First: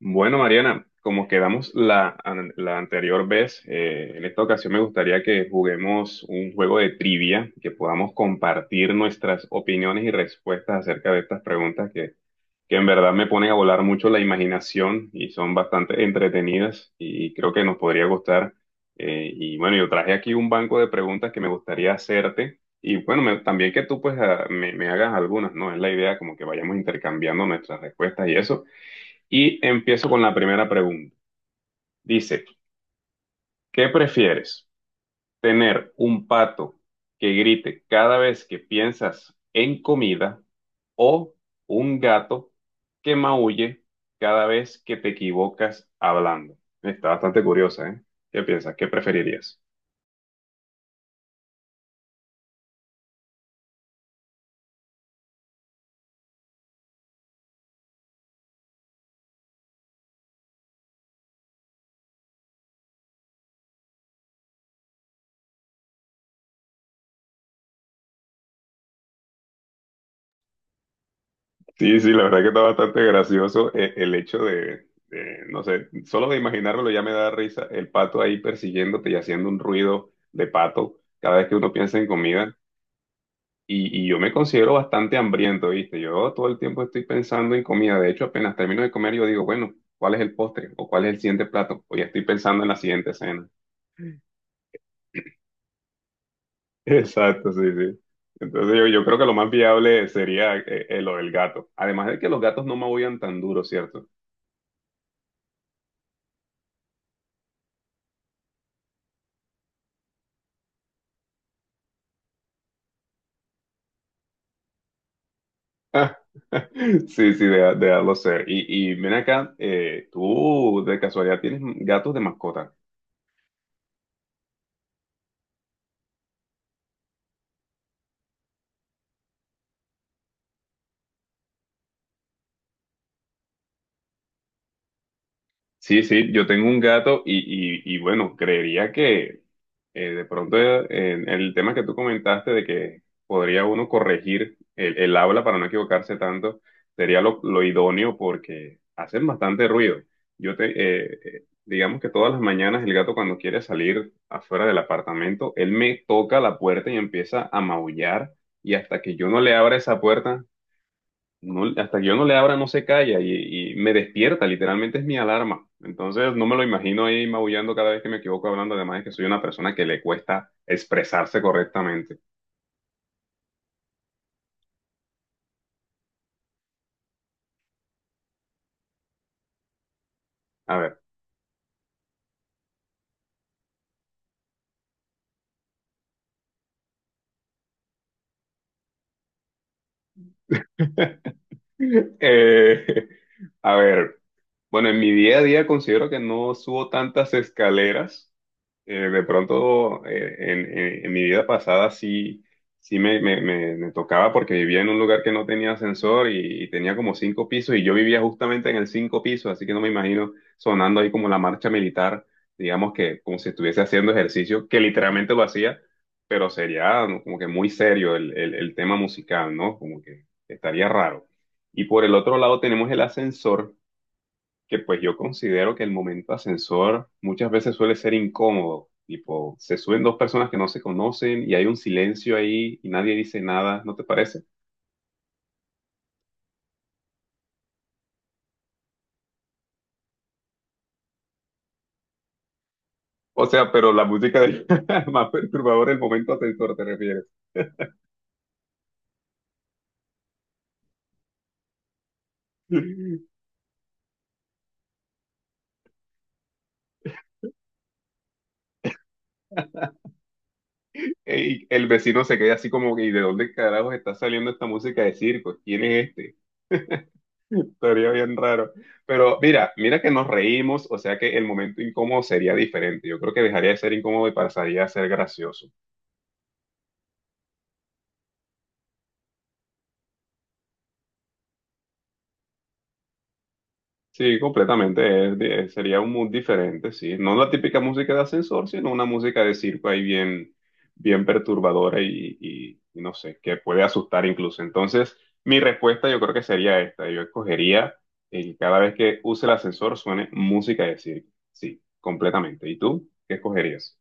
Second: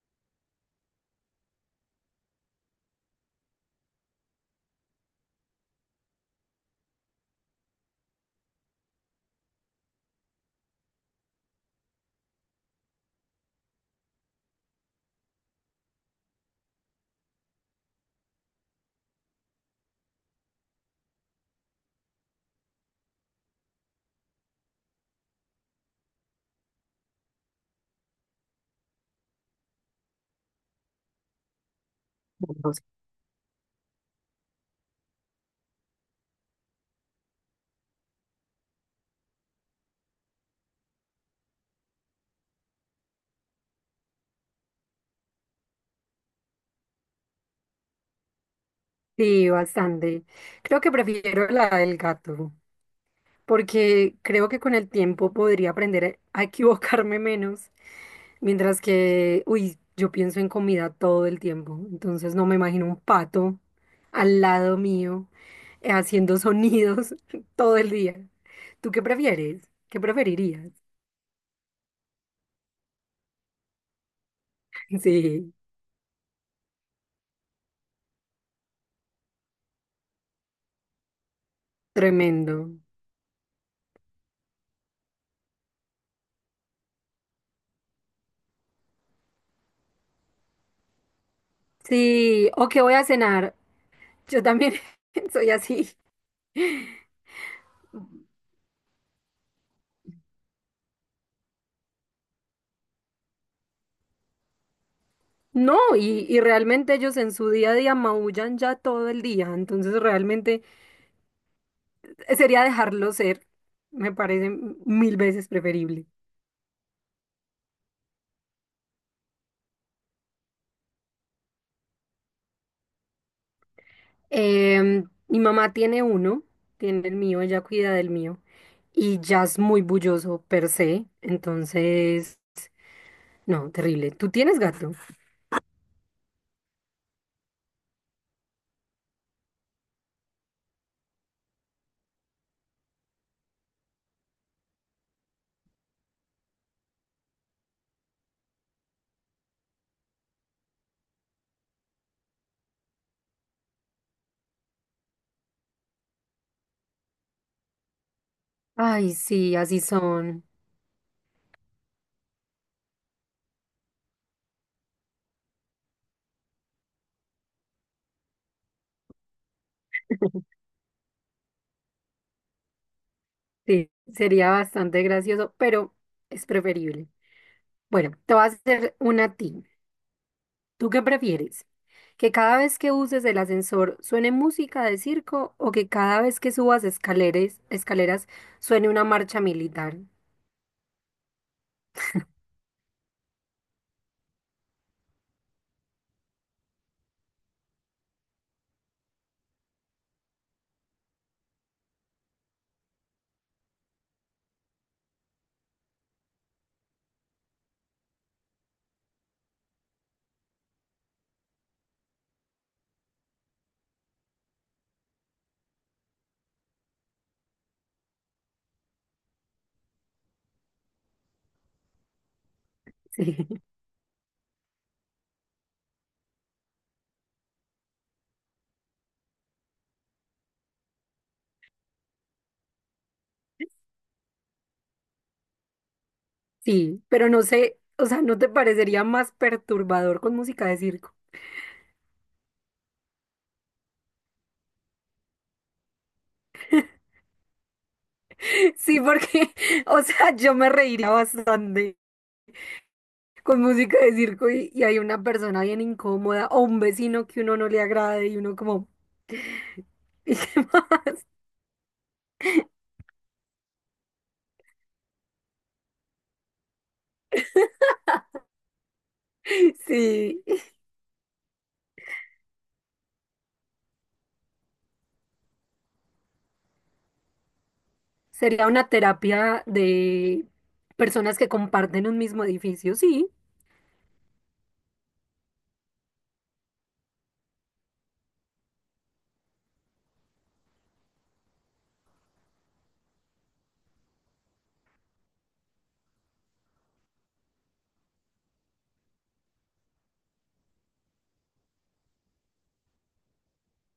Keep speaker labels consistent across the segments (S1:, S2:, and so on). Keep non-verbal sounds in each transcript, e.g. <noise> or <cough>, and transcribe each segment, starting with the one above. S1: Bueno, Mariana, como quedamos la anterior vez, en esta ocasión me gustaría que juguemos un juego de trivia, que podamos compartir nuestras opiniones y respuestas acerca de estas preguntas que en verdad me ponen a volar mucho la imaginación y son bastante entretenidas y creo que nos podría gustar. Y bueno, yo traje aquí un banco de preguntas que me gustaría hacerte y bueno, también que tú pues me hagas algunas, ¿no? Es la idea como que vayamos intercambiando nuestras respuestas y eso. Y empiezo con la primera pregunta. Dice,
S2: No sé.
S1: ¿qué prefieres? ¿Tener un pato que grite cada vez que piensas en comida o un gato que maulle cada vez que te equivocas hablando? Está bastante curiosa, ¿eh? ¿Qué piensas? ¿Qué
S2: Sí,
S1: preferirías?
S2: bastante. Creo que prefiero la del gato, porque creo que con el tiempo podría aprender a equivocarme menos, mientras que, uy, yo pienso en comida todo el tiempo, entonces no me imagino un pato al lado mío haciendo sonidos <laughs> todo el día. ¿Tú qué prefieres? ¿Qué preferirías?
S1: Sí, sí, la verdad que está bastante gracioso el hecho de,
S2: Sí,
S1: no sé, solo de imaginármelo ya me da risa el pato ahí persiguiéndote y haciendo un ruido de pato cada vez que uno piensa en comida.
S2: tremendo.
S1: Y yo me considero bastante hambriento, ¿viste? Yo todo el tiempo estoy pensando en comida. De hecho, apenas termino de comer, yo digo, bueno, ¿cuál es el postre? ¿O cuál es el siguiente plato? O ya estoy
S2: Sí,
S1: pensando en
S2: o
S1: la
S2: qué voy a
S1: siguiente cena.
S2: cenar.
S1: <laughs>
S2: Yo también <laughs> soy así.
S1: Exacto, sí, sí. Entonces yo creo que lo más viable sería lo del gato. Además de que los gatos no maullan tan duro, ¿cierto?
S2: No, y realmente ellos en su día a día maullan ya todo el día, entonces realmente sería dejarlo ser, me parece mil veces preferible.
S1: <laughs> Sí, sí, de darlo ser. Y ven acá, ¿tú de casualidad tienes gatos de mascota?
S2: Mi mamá tiene uno, tiene el mío, ella cuida del mío, y ya es muy bulloso per se, entonces, no, terrible. ¿Tú tienes gato?
S1: Sí, sí, yo tengo un gato y bueno, creería que de pronto en el tema que tú comentaste de que podría uno corregir el habla para no equivocarse tanto, sería lo idóneo porque hacen bastante ruido. Digamos que todas las mañanas el gato cuando quiere salir afuera del apartamento, él me toca la puerta y empieza a maullar y hasta que
S2: Ay,
S1: yo no le
S2: sí,
S1: abra
S2: así
S1: esa puerta,
S2: son.
S1: hasta que yo no le abra no se calla y me despierta, literalmente es mi alarma. Entonces no me lo imagino ahí maullando cada vez que me equivoco hablando, además es que soy una persona que le cuesta expresarse correctamente.
S2: Sí, sería bastante gracioso, pero es preferible. Bueno, te voy a hacer una a ti.
S1: A
S2: ¿Tú
S1: ver,
S2: qué prefieres? ¿Que cada vez que uses el ascensor suene música de circo o que cada vez que subas escaleras suene una marcha militar?
S1: <laughs> eh, a ver. Bueno, en mi día a día considero que no subo tantas escaleras. De pronto, en mi vida pasada sí, me tocaba porque vivía en un lugar que no tenía ascensor y tenía como cinco pisos y yo vivía justamente en el cinco piso, así que no me imagino sonando ahí como la marcha militar, digamos que como si estuviese haciendo ejercicio, que literalmente lo hacía, pero sería ¿no? como que muy serio el el tema musical, ¿no? Como que estaría raro. Y por el otro lado tenemos el
S2: Sí. <laughs>
S1: ascensor que pues yo considero que el momento ascensor muchas veces suele ser incómodo, tipo, se suben dos personas que no se conocen y hay un silencio ahí y nadie dice nada, ¿no te parece?
S2: Sí, pero no sé, o sea, ¿no te parecería más perturbador con música de circo?
S1: O sea, pero <laughs> más perturbadora del momento ascensor, ¿te refieres?
S2: <laughs> Sí, porque, <laughs> o sea, yo me reiría bastante
S1: <laughs>
S2: con música de circo y hay una persona bien incómoda o un vecino que uno no le agrade y uno como... <laughs>
S1: Y el vecino se queda así como que, ¿y de dónde carajos está saliendo esta música de circo? ¿Quién es este? Estaría bien raro. Pero mira, mira que nos
S2: Sí,
S1: reímos, o sea que el momento incómodo sería diferente. Yo creo que dejaría de ser incómodo y pasaría a ser gracioso.
S2: sería una terapia de personas que comparten un mismo edificio, sí.
S1: Sí, completamente. Sería un mood diferente, sí. No la típica música de ascensor, sino una música de circo ahí bien, bien perturbadora y no sé, que puede asustar incluso. Entonces, mi respuesta yo creo que sería esta. Yo escogería que cada vez que use el ascensor suene música de circo. Sí, completamente. ¿Y tú qué escogerías?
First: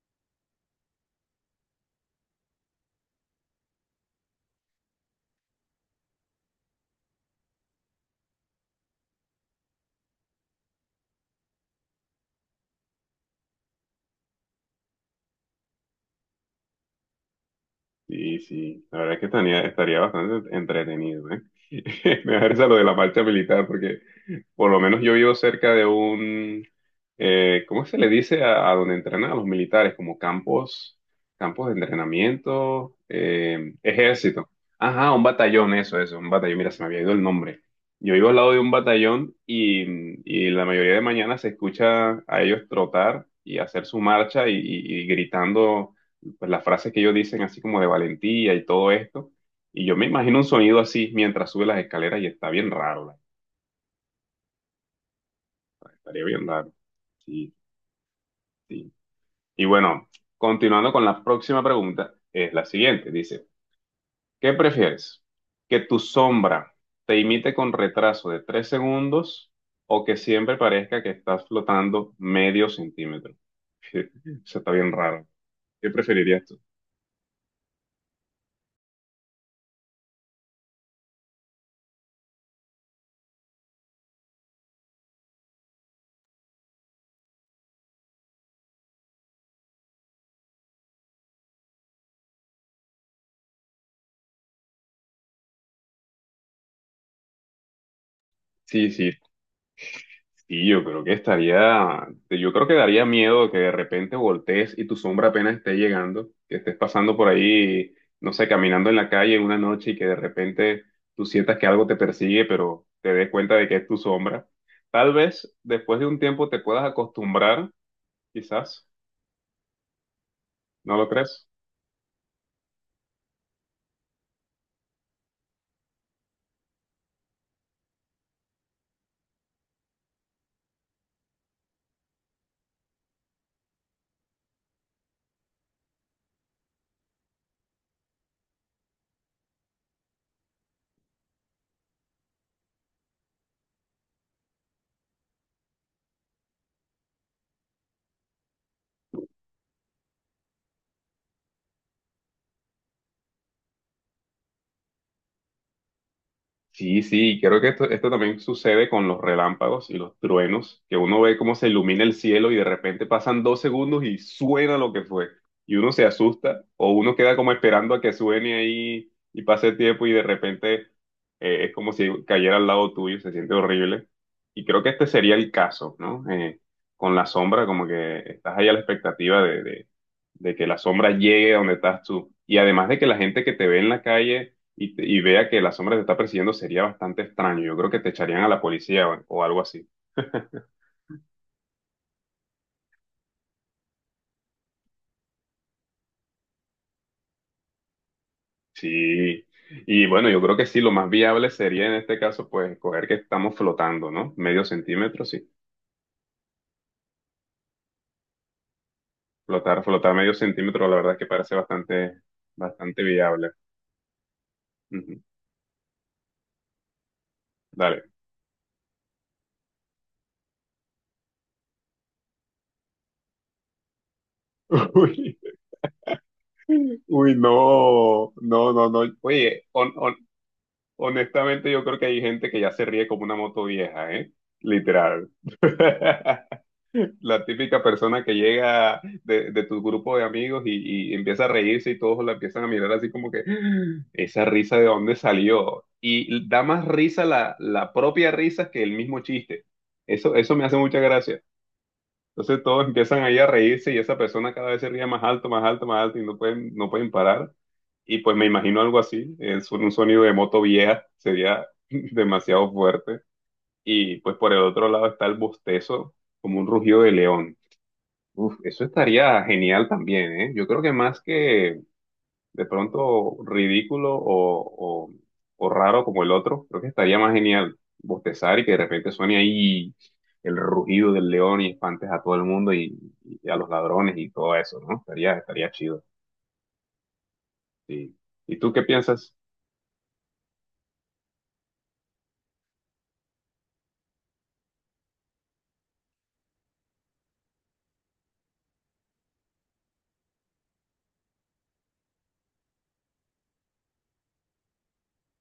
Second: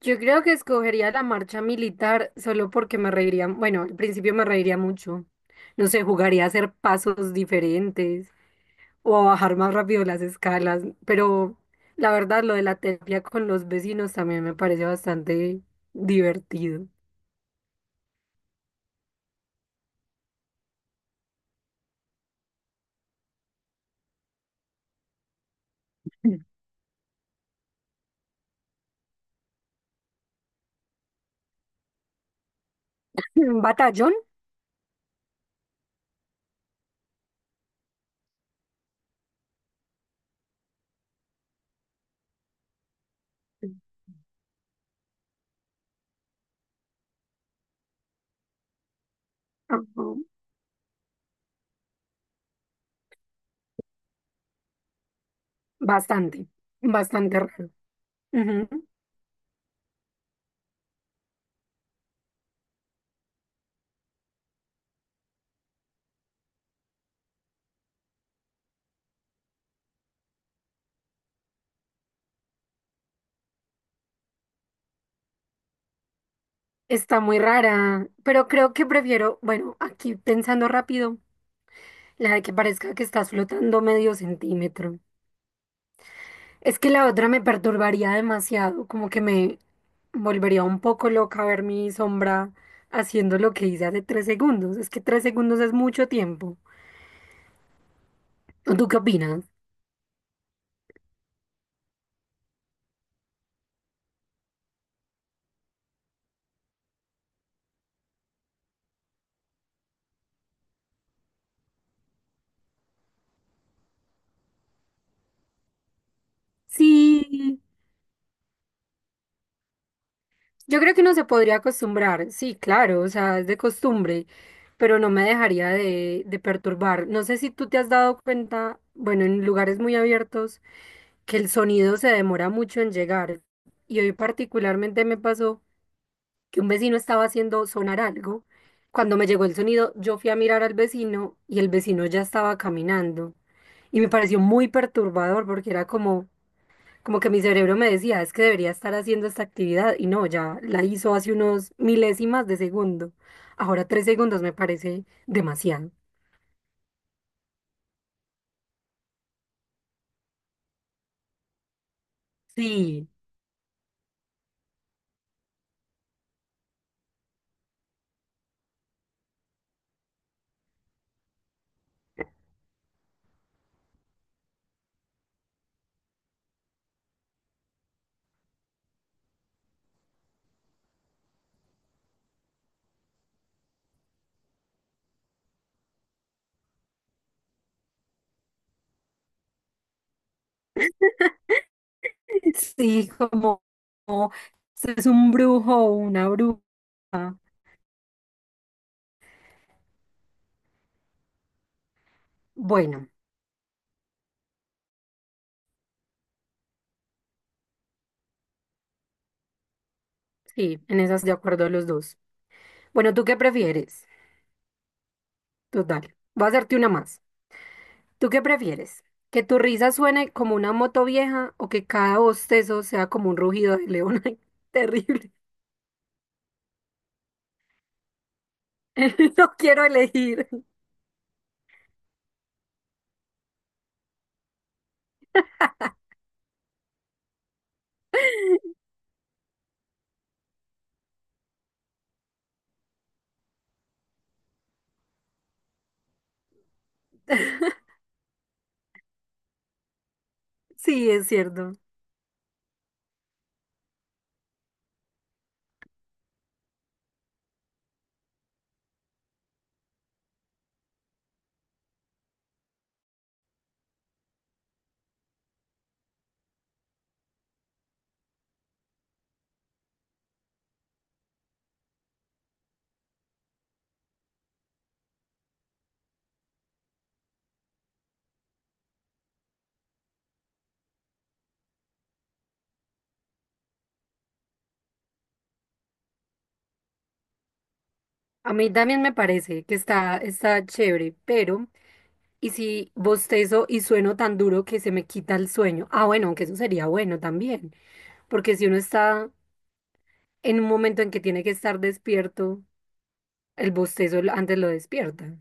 S2: Yo creo que escogería la marcha militar solo porque me reiría, bueno, al principio me reiría mucho. No sé, jugaría a hacer pasos diferentes o a bajar más rápido las escalas, pero la verdad lo de la terapia con los vecinos también me parece bastante divertido.
S1: Sí, sí, la verdad es que estaría, estaría bastante entretenido, ¿eh? <laughs> Me da risa lo de la marcha militar porque por lo menos yo vivo cerca de
S2: <laughs>
S1: un, ¿cómo se le dice a donde entrenan a los militares? Como campos, campos de entrenamiento,
S2: ¿Un batallón?
S1: ejército. Ajá, un batallón, eso, un batallón. Mira, se me había ido el nombre. Yo vivo al lado de un batallón y la mayoría de mañana se escucha a ellos trotar y hacer su marcha y gritando pues, las frases que ellos dicen, así como de valentía y todo esto. Y yo me
S2: Ujú.
S1: imagino un sonido así mientras sube las escaleras y está bien raro. Estaría
S2: Bastante,
S1: bien raro.
S2: bastante
S1: Sí,
S2: raro. Ujú.
S1: sí. Y bueno, continuando con la próxima pregunta, es la siguiente. Dice, ¿qué prefieres? ¿Que tu sombra te imite con retraso de tres segundos o que siempre parezca que estás flotando medio centímetro? <laughs> Eso está bien raro. ¿Qué preferirías tú?
S2: Está muy rara, pero creo que prefiero, bueno, aquí pensando rápido, la de que parezca que estás flotando medio centímetro. Es que la otra me perturbaría demasiado, como que me volvería un poco loca ver mi sombra haciendo lo que hice hace 3 segundos. Es que tres segundos es mucho tiempo. ¿Tú
S1: Sí,
S2: qué
S1: sí,
S2: opinas?
S1: sí, yo creo que estaría, yo creo que daría miedo que de repente voltees y tu sombra apenas esté llegando, que estés pasando por ahí, no sé, caminando en la calle una noche y que de repente tú sientas que algo te persigue, pero te des cuenta de que es tu sombra. Tal vez después de un tiempo te puedas
S2: Sí,
S1: acostumbrar, quizás,
S2: yo creo
S1: ¿no
S2: que
S1: lo
S2: uno se
S1: crees?
S2: podría acostumbrar, sí, claro, o sea, es de costumbre, pero no me dejaría de perturbar. No sé si tú te has dado cuenta, bueno, en lugares muy abiertos que el sonido se demora mucho en llegar. Y hoy particularmente me pasó que un vecino estaba haciendo sonar algo. Cuando me llegó el sonido, yo fui a mirar al vecino y el vecino ya estaba caminando. Y me pareció muy perturbador porque era como, que mi cerebro me decía, es que debería estar haciendo esta actividad y no, ya la hizo hace unos milésimas de segundo. Ahora 3 segundos me parece demasiado.
S1: Sí, sí, creo que esto también sucede con los relámpagos y los truenos, que uno ve cómo se ilumina el cielo y de repente
S2: Sí.
S1: pasan dos segundos y suena lo que fue. Y uno se asusta o uno queda como esperando a que suene ahí y pase el tiempo y de repente es como si cayera al lado tuyo, se siente horrible. Y creo que este sería el caso, ¿no? Con la sombra, como que estás ahí a la expectativa de de que la sombra llegue a donde estás tú. Y además de que la gente que te ve en la calle y vea que la sombra te está persiguiendo sería bastante extraño. Yo creo que te echarían a la policía o algo así.
S2: <laughs> Sí, como es un brujo o una bruja.
S1: Sí. Y bueno, yo creo que sí, lo más viable sería en este caso, pues, escoger
S2: Bueno,
S1: que estamos flotando, ¿no? Medio centímetro, sí. Flotar, flotar medio
S2: sí,
S1: centímetro, la
S2: en
S1: verdad es
S2: esas
S1: que
S2: de
S1: parece
S2: acuerdo los dos.
S1: bastante, bastante
S2: Bueno, ¿tú qué
S1: viable.
S2: prefieres?
S1: Ujú.
S2: Total, voy a hacerte una más.
S1: Dale.
S2: ¿Tú qué prefieres? ¿Que tu risa suene como una moto vieja o que cada bostezo sea como un rugido de león? <laughs> Ay, terrible.
S1: <laughs> Uy, uy, no, no, no, no.
S2: <laughs> No
S1: Oye,
S2: quiero elegir.
S1: honestamente yo creo que hay gente que ya se ríe como una moto vieja, ¿eh? Literal. <laughs> La típica persona que
S2: <laughs>
S1: llega de tu grupo de amigos y empieza a reírse y todos la empiezan a mirar así como que "Ah, esa risa de dónde salió. Y da más risa la propia risa que el mismo chiste. Eso me hace mucha
S2: Sí, es
S1: gracia.
S2: cierto.
S1: Entonces todos empiezan ahí a reírse y esa persona cada vez se ríe más alto, más alto, más alto y no pueden, no pueden parar. Y pues me imagino algo así, un sonido de moto vieja sería <laughs> demasiado fuerte. Y pues por el otro lado está el bostezo, como un rugido de león. Uf, eso estaría genial también, ¿eh? Yo creo que más que de pronto ridículo o raro como el otro, creo que estaría más genial bostezar y que de repente suene ahí el rugido del león y espantes a todo el mundo y a los ladrones y todo eso, ¿no? Estaría, estaría chido. Sí.
S2: A
S1: ¿Y
S2: mí
S1: tú qué
S2: también me
S1: piensas?
S2: parece que está chévere, pero ¿y si bostezo y sueno tan duro que se me quita el sueño? Ah, bueno, aunque eso sería bueno también, porque si uno está en un momento en que tiene que estar despierto, el bostezo antes lo despierta.